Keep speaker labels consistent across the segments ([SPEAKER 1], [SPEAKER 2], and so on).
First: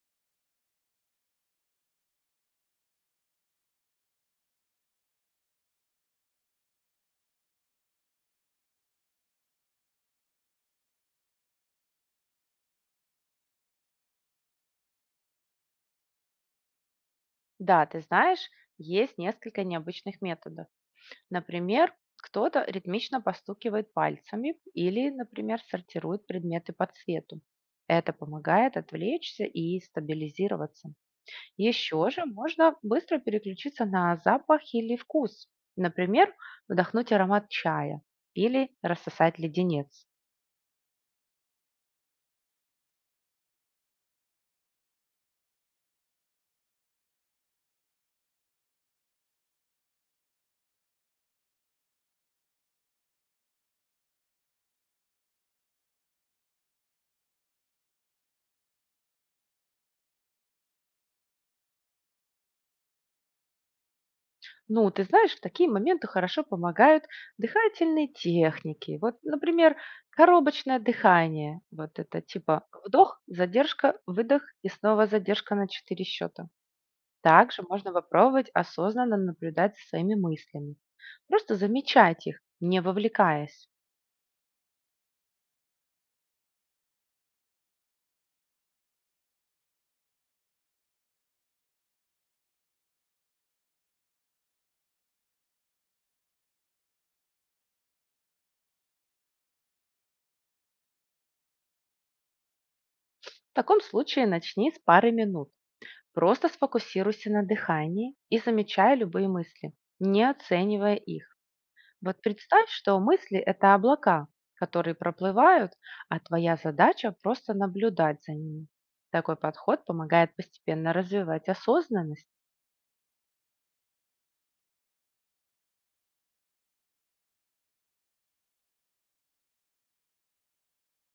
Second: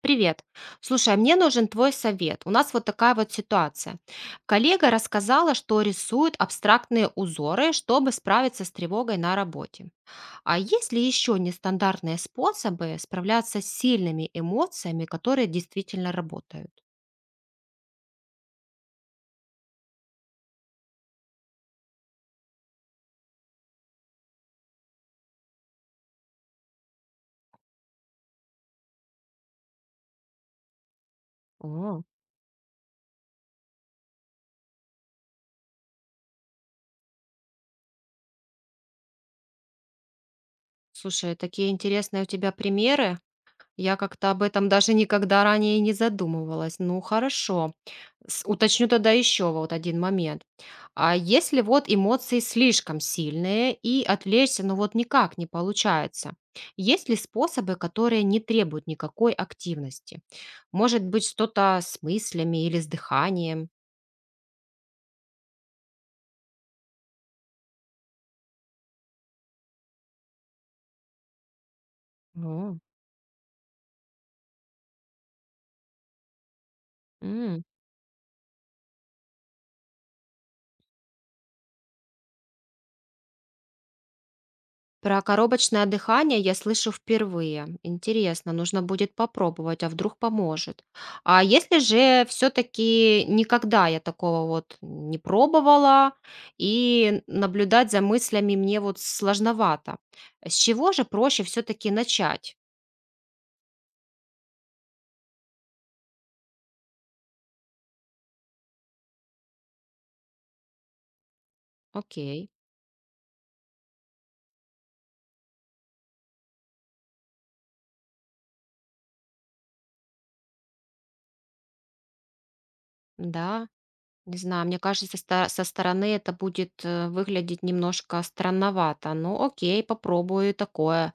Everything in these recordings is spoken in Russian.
[SPEAKER 1] Привет. Слушай, а мне нужен твой совет. У нас вот такая вот ситуация. Коллега рассказала, что рисует абстрактные узоры, чтобы справиться с тревогой на работе. А есть ли еще нестандартные способы справляться с сильными эмоциями, которые действительно работают?
[SPEAKER 2] Да, ты знаешь, есть несколько необычных методов. Например, кто-то ритмично постукивает пальцами или, например, сортирует предметы по цвету. Это помогает отвлечься и стабилизироваться.
[SPEAKER 1] О,
[SPEAKER 2] Еще же можно быстро переключиться на запах или вкус. Например, вдохнуть аромат чая или рассосать леденец.
[SPEAKER 1] слушай, такие интересные у тебя примеры. Я как-то об этом даже никогда ранее не задумывалась. Ну, хорошо. Уточню тогда еще вот один момент. А если вот эмоции слишком сильные и отвлечься, ну вот никак не получается, есть ли способы, которые не требуют никакой активности? Может быть, что-то с мыслями или с дыханием?
[SPEAKER 2] Ну, ты знаешь, в такие моменты хорошо помогают дыхательные техники. Вот, например, коробочное дыхание. Вот это типа
[SPEAKER 1] О,
[SPEAKER 2] вдох, задержка, выдох и снова задержка на 4 счета. Также
[SPEAKER 1] м.
[SPEAKER 2] можно попробовать осознанно наблюдать за своими мыслями. Просто замечать их, не вовлекаясь.
[SPEAKER 1] Про коробочное дыхание я слышу впервые. Интересно, нужно будет попробовать, а вдруг поможет. А если же все-таки никогда я такого вот не пробовала, и наблюдать за мыслями мне вот сложновато. С чего же проще все-таки начать?
[SPEAKER 2] В таком случае начни с пары минут. Просто сфокусируйся на дыхании и замечай любые мысли, не оценивая их. Вот
[SPEAKER 1] Окей,
[SPEAKER 2] представь, что мысли– это облака, которые проплывают, а твоя задача– просто наблюдать за ними. Такой подход помогает постепенно развивать осознанность.
[SPEAKER 1] да, не знаю, мне кажется, со стороны это будет выглядеть немножко странновато. Ну, окей, попробую и такое.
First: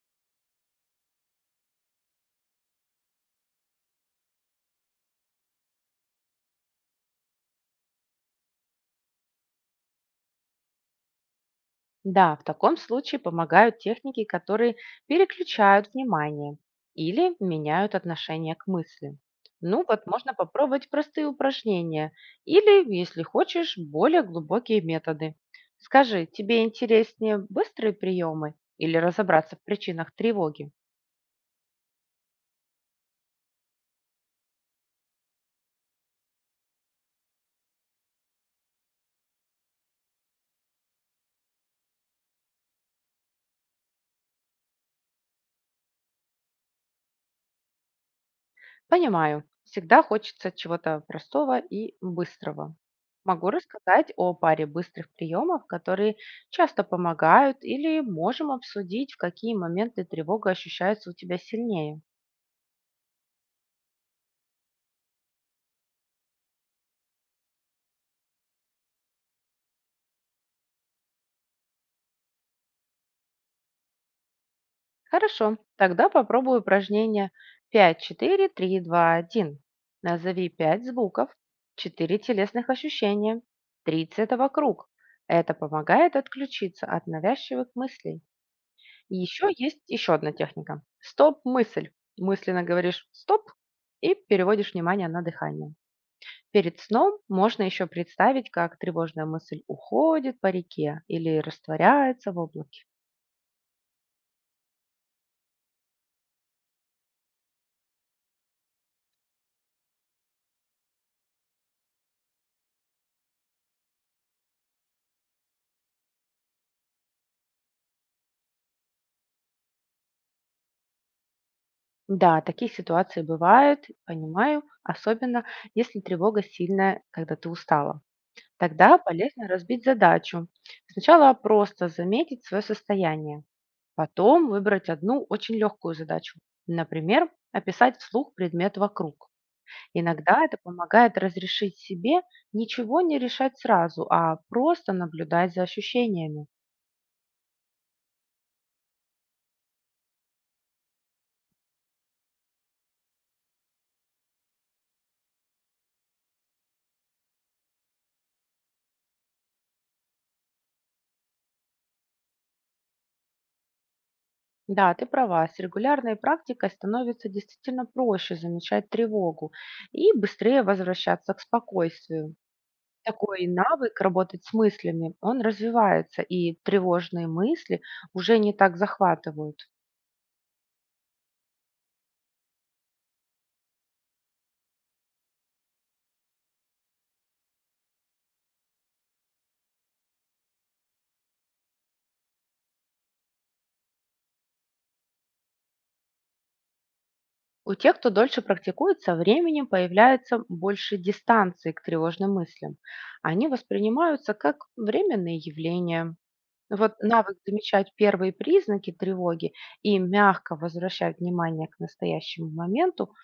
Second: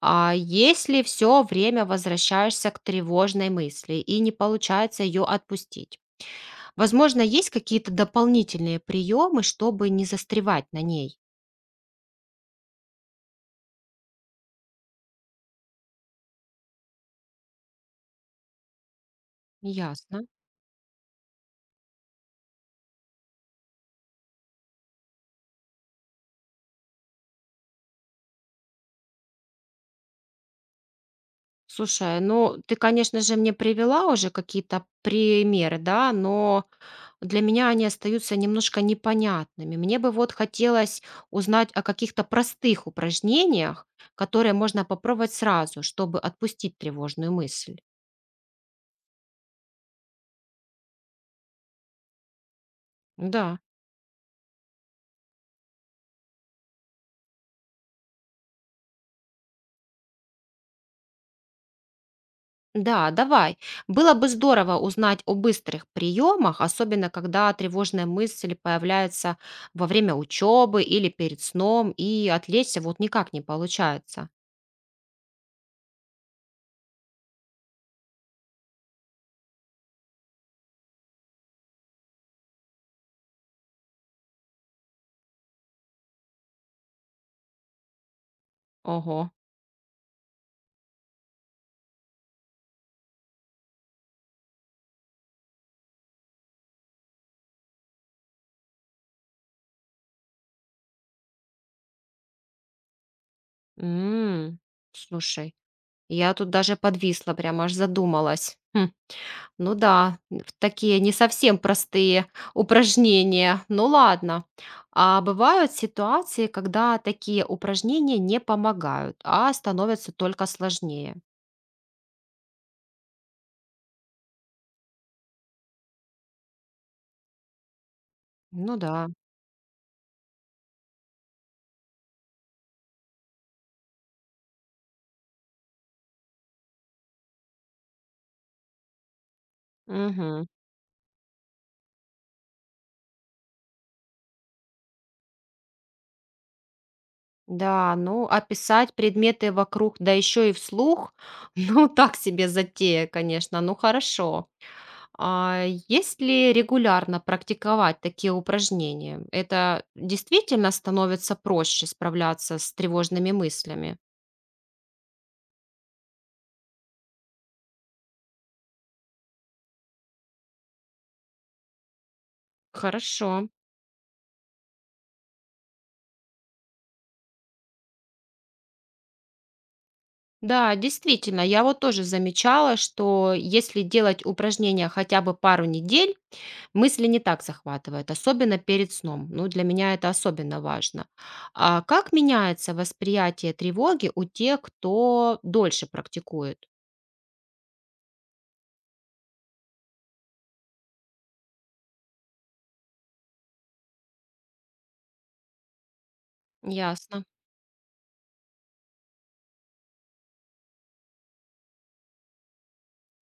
[SPEAKER 1] А если все время возвращаешься к тревожной мысли и не получается ее отпустить, возможно, есть какие-то дополнительные приемы, чтобы не застревать на ней?
[SPEAKER 2] Да, в таком случае помогают техники, которые переключают внимание или меняют отношение к мысли. Ну вот
[SPEAKER 1] Ясно.
[SPEAKER 2] можно попробовать простые упражнения или, если хочешь, более глубокие методы. Скажи, тебе интереснее быстрые приемы или разобраться в причинах тревоги?
[SPEAKER 1] Слушай, ну ты, конечно же, мне привела уже какие-то примеры, да, но для меня они остаются немножко непонятными. Мне бы вот хотелось узнать о каких-то простых упражнениях, которые можно попробовать сразу, чтобы отпустить тревожную мысль.
[SPEAKER 2] Понимаю. Всегда хочется чего-то простого и быстрого. Могу
[SPEAKER 1] Да.
[SPEAKER 2] рассказать о паре быстрых приемов, которые часто помогают, или можем обсудить, в какие моменты тревога ощущается у тебя сильнее.
[SPEAKER 1] Да, давай. Было бы здорово узнать о быстрых приемах, особенно когда тревожная мысль появляется во время учебы или перед сном, и отвлечься вот никак не получается.
[SPEAKER 2] Хорошо, тогда попробую упражнение пять, четыре, три, два, один. Назови пять звуков, четыре телесных ощущения, три— цвета вокруг. Это помогает отключиться от навязчивых мыслей. И
[SPEAKER 1] Ого.
[SPEAKER 2] еще есть еще одна техника. Стоп-мысль. Мысленно говоришь «стоп» и переводишь внимание на дыхание. Перед сном можно еще представить, как тревожная мысль уходит по реке или растворяется в облаке.
[SPEAKER 1] М, Слушай, я тут даже подвисла, прям аж задумалась. Хм. Ну да, в такие не совсем простые упражнения. Ну ладно. А бывают ситуации, когда такие упражнения не помогают, а становятся только сложнее.
[SPEAKER 2] Да, такие ситуации бывают, понимаю, особенно если тревога сильная, когда ты устала.
[SPEAKER 1] Ну
[SPEAKER 2] Тогда
[SPEAKER 1] да.
[SPEAKER 2] полезно разбить задачу. Сначала просто заметить свое состояние. Потом выбрать одну очень легкую задачу. Например, описать вслух предмет вокруг. Иногда
[SPEAKER 1] Мгм.
[SPEAKER 2] это помогает разрешить себе ничего не решать сразу, а просто наблюдать за ощущениями.
[SPEAKER 1] Да, ну, описать предметы вокруг, да еще и вслух, ну, так себе затея, конечно, ну хорошо. А если регулярно практиковать такие упражнения, это действительно становится проще справляться с тревожными мыслями?
[SPEAKER 2] Да, ты права, с регулярной практикой становится действительно проще замечать тревогу и быстрее возвращаться к спокойствию.
[SPEAKER 1] Хорошо.
[SPEAKER 2] Такой навык работать с мыслями, он развивается, и тревожные мысли уже не так захватывают.
[SPEAKER 1] Да, действительно, я вот тоже замечала, что если делать упражнения хотя бы пару недель, мысли не так захватывают, особенно перед сном. Ну, для меня это особенно важно. А как меняется восприятие тревоги у тех, кто дольше практикует?
[SPEAKER 2] У тех, кто дольше практикует, со временем появляется больше дистанции к тревожным мыслям. Они воспринимаются как временные явления. Вот
[SPEAKER 1] Ясно.
[SPEAKER 2] навык замечать первые признаки тревоги и мягко возвращать внимание к настоящему моменту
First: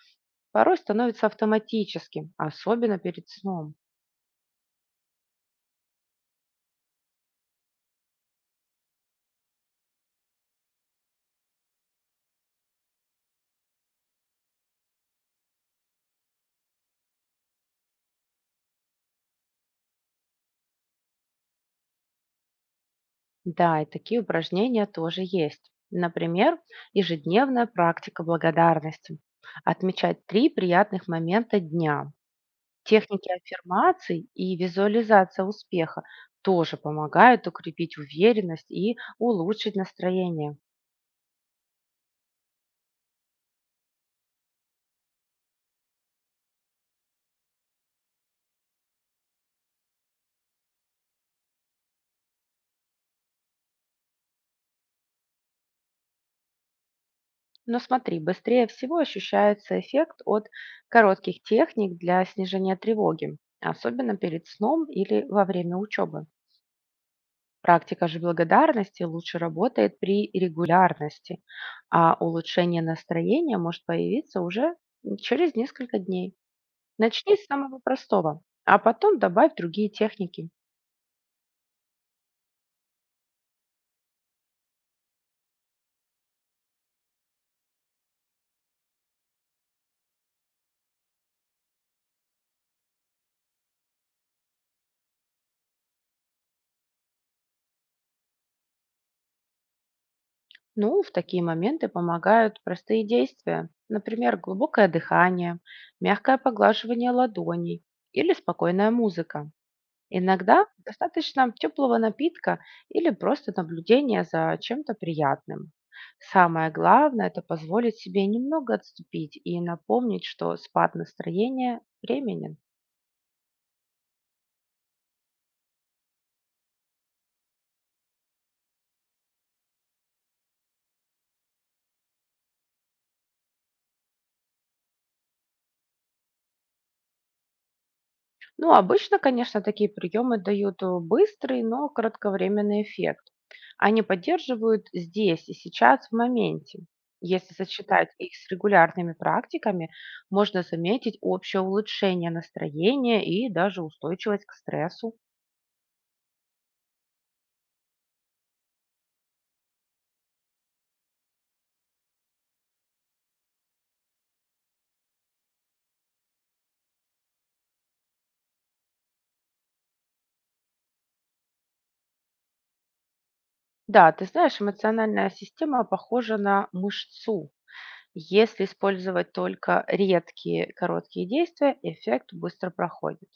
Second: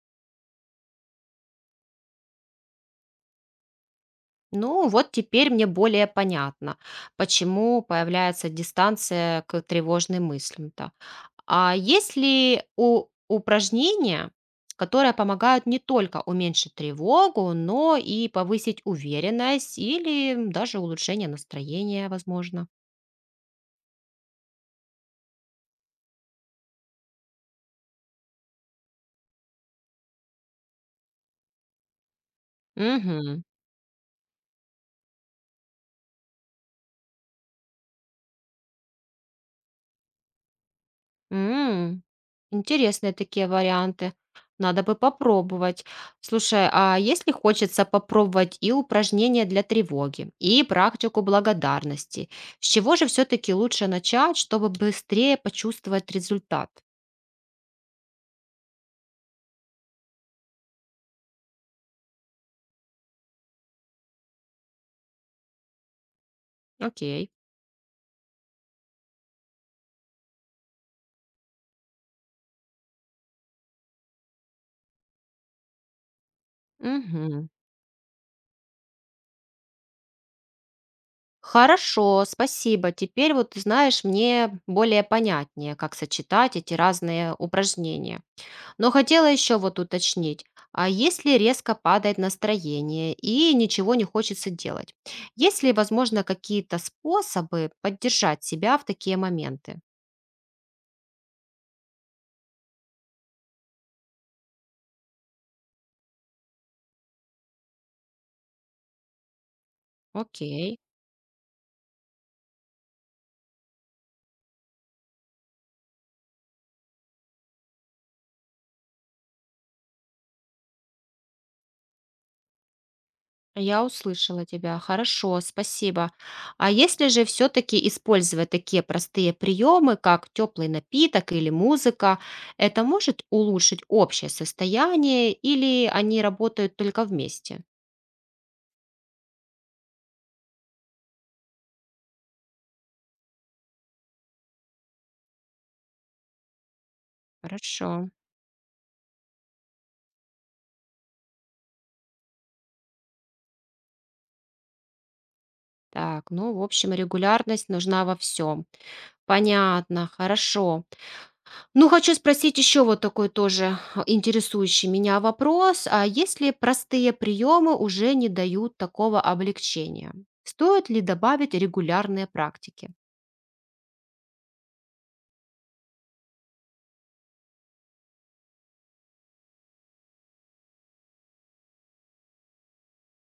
[SPEAKER 2] порой становится автоматическим, особенно перед сном.
[SPEAKER 1] Ну, вот теперь мне более понятно, почему появляется дистанция к тревожным мыслям-то. А есть ли у упражнения, которые помогают не только уменьшить тревогу, но и повысить уверенность или даже улучшение настроения, возможно?
[SPEAKER 2] Да, и такие упражнения тоже есть. Например, ежедневная практика благодарности. Отмечать три приятных момента дня. Техники
[SPEAKER 1] Мгм.
[SPEAKER 2] аффирмаций и визуализация успеха тоже помогают укрепить уверенность и улучшить настроение.
[SPEAKER 1] М. Интересные такие варианты. Надо бы попробовать. Слушай, а если хочется попробовать и упражнения для тревоги, и практику благодарности, с чего же все-таки лучше начать, чтобы быстрее почувствовать результат?
[SPEAKER 2] Но смотри, быстрее всего ощущается эффект от коротких техник для снижения тревоги, особенно перед сном или во время учебы.
[SPEAKER 1] Окей.
[SPEAKER 2] Практика же благодарности лучше работает при регулярности, а улучшение настроения может появиться уже через несколько дней. Начни с
[SPEAKER 1] Мгм.
[SPEAKER 2] самого простого, а потом добавь другие техники.
[SPEAKER 1] Хорошо, спасибо. Теперь вот, ты знаешь, мне более понятнее, как сочетать эти разные упражнения. Но хотела еще вот уточнить, а если резко падает настроение и ничего не хочется делать, есть ли, возможно, какие-то способы поддержать себя в такие моменты?
[SPEAKER 2] Ну, в такие моменты помогают простые действия, например, глубокое дыхание, мягкое поглаживание ладоней или спокойная музыка. Иногда
[SPEAKER 1] Окей.
[SPEAKER 2] достаточно теплого напитка или просто наблюдения за чем-то приятным. Самое главное– это позволить себе немного отступить и напомнить, что спад настроения временен.
[SPEAKER 1] Я услышала тебя. Хорошо, спасибо. А если же все-таки использовать такие простые приемы, как теплый напиток или музыка, это может улучшить общее состояние или они работают только вместе?
[SPEAKER 2] Ну, обычно, конечно, такие приемы дают быстрый, но кратковременный эффект. Они поддерживают здесь и сейчас в моменте. Если
[SPEAKER 1] Хорошо.
[SPEAKER 2] сочетать их с регулярными практиками, можно заметить общее улучшение настроения и даже устойчивость к стрессу.
[SPEAKER 1] Так, ну, в общем, регулярность нужна во всем. Понятно, хорошо. Ну, хочу спросить еще вот такой тоже интересующий меня вопрос. А если простые приемы уже не дают такого облегчения, стоит ли добавить регулярные практики?
[SPEAKER 2] Да, ты знаешь, эмоциональная система похожа на мышцу. Если использовать только редкие короткие действия, эффект быстро проходит.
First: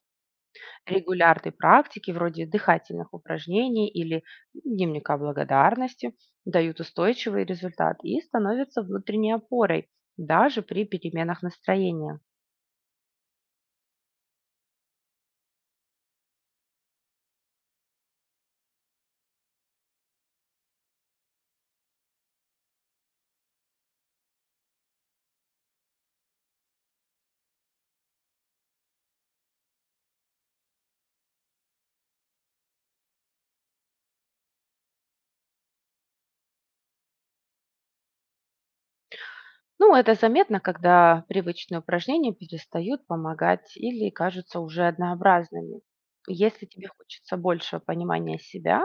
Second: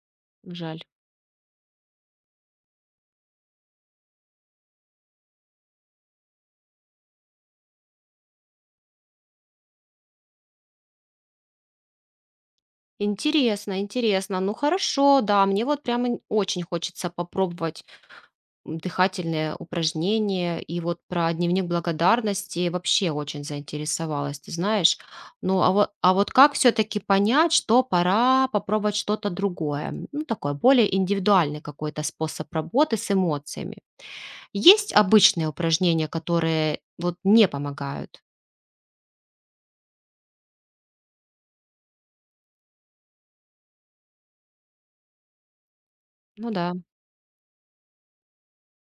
[SPEAKER 1] Жаль.
[SPEAKER 2] Регулярной практики вроде дыхательных упражнений или дневника благодарности дают устойчивый результат и становятся внутренней опорой даже при переменах настроения.
[SPEAKER 1] Интересно, интересно. Ну хорошо, да, мне вот прямо очень хочется попробовать дыхательные упражнения. И вот про дневник благодарности вообще очень заинтересовалась, ты знаешь. Ну, а вот как все-таки понять, что пора попробовать что-то другое? Ну, такой более индивидуальный какой-то способ работы с эмоциями. Есть обычные упражнения, которые вот не помогают?
[SPEAKER 2] Ну, это заметно, когда привычные упражнения перестают помогать или кажутся уже однообразными.
[SPEAKER 1] Ну
[SPEAKER 2] Если
[SPEAKER 1] да.
[SPEAKER 2] тебе хочется больше понимания себя,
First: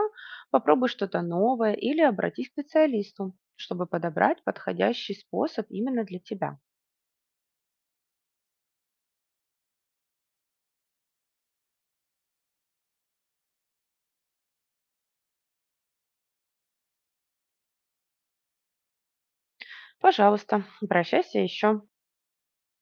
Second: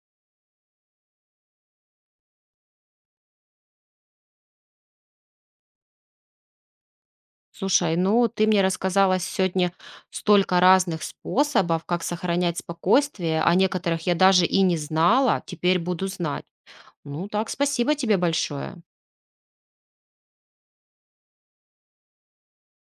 [SPEAKER 2] попробуй что-то новое или обратись к специалисту, чтобы подобрать подходящий способ именно для тебя.
[SPEAKER 1] Слушай, ну ты мне рассказала сегодня столько разных способов, как сохранять спокойствие, о некоторых я даже и не знала, теперь буду знать. Ну так, спасибо тебе большое.
[SPEAKER 2] Пожалуйста, обращайся еще.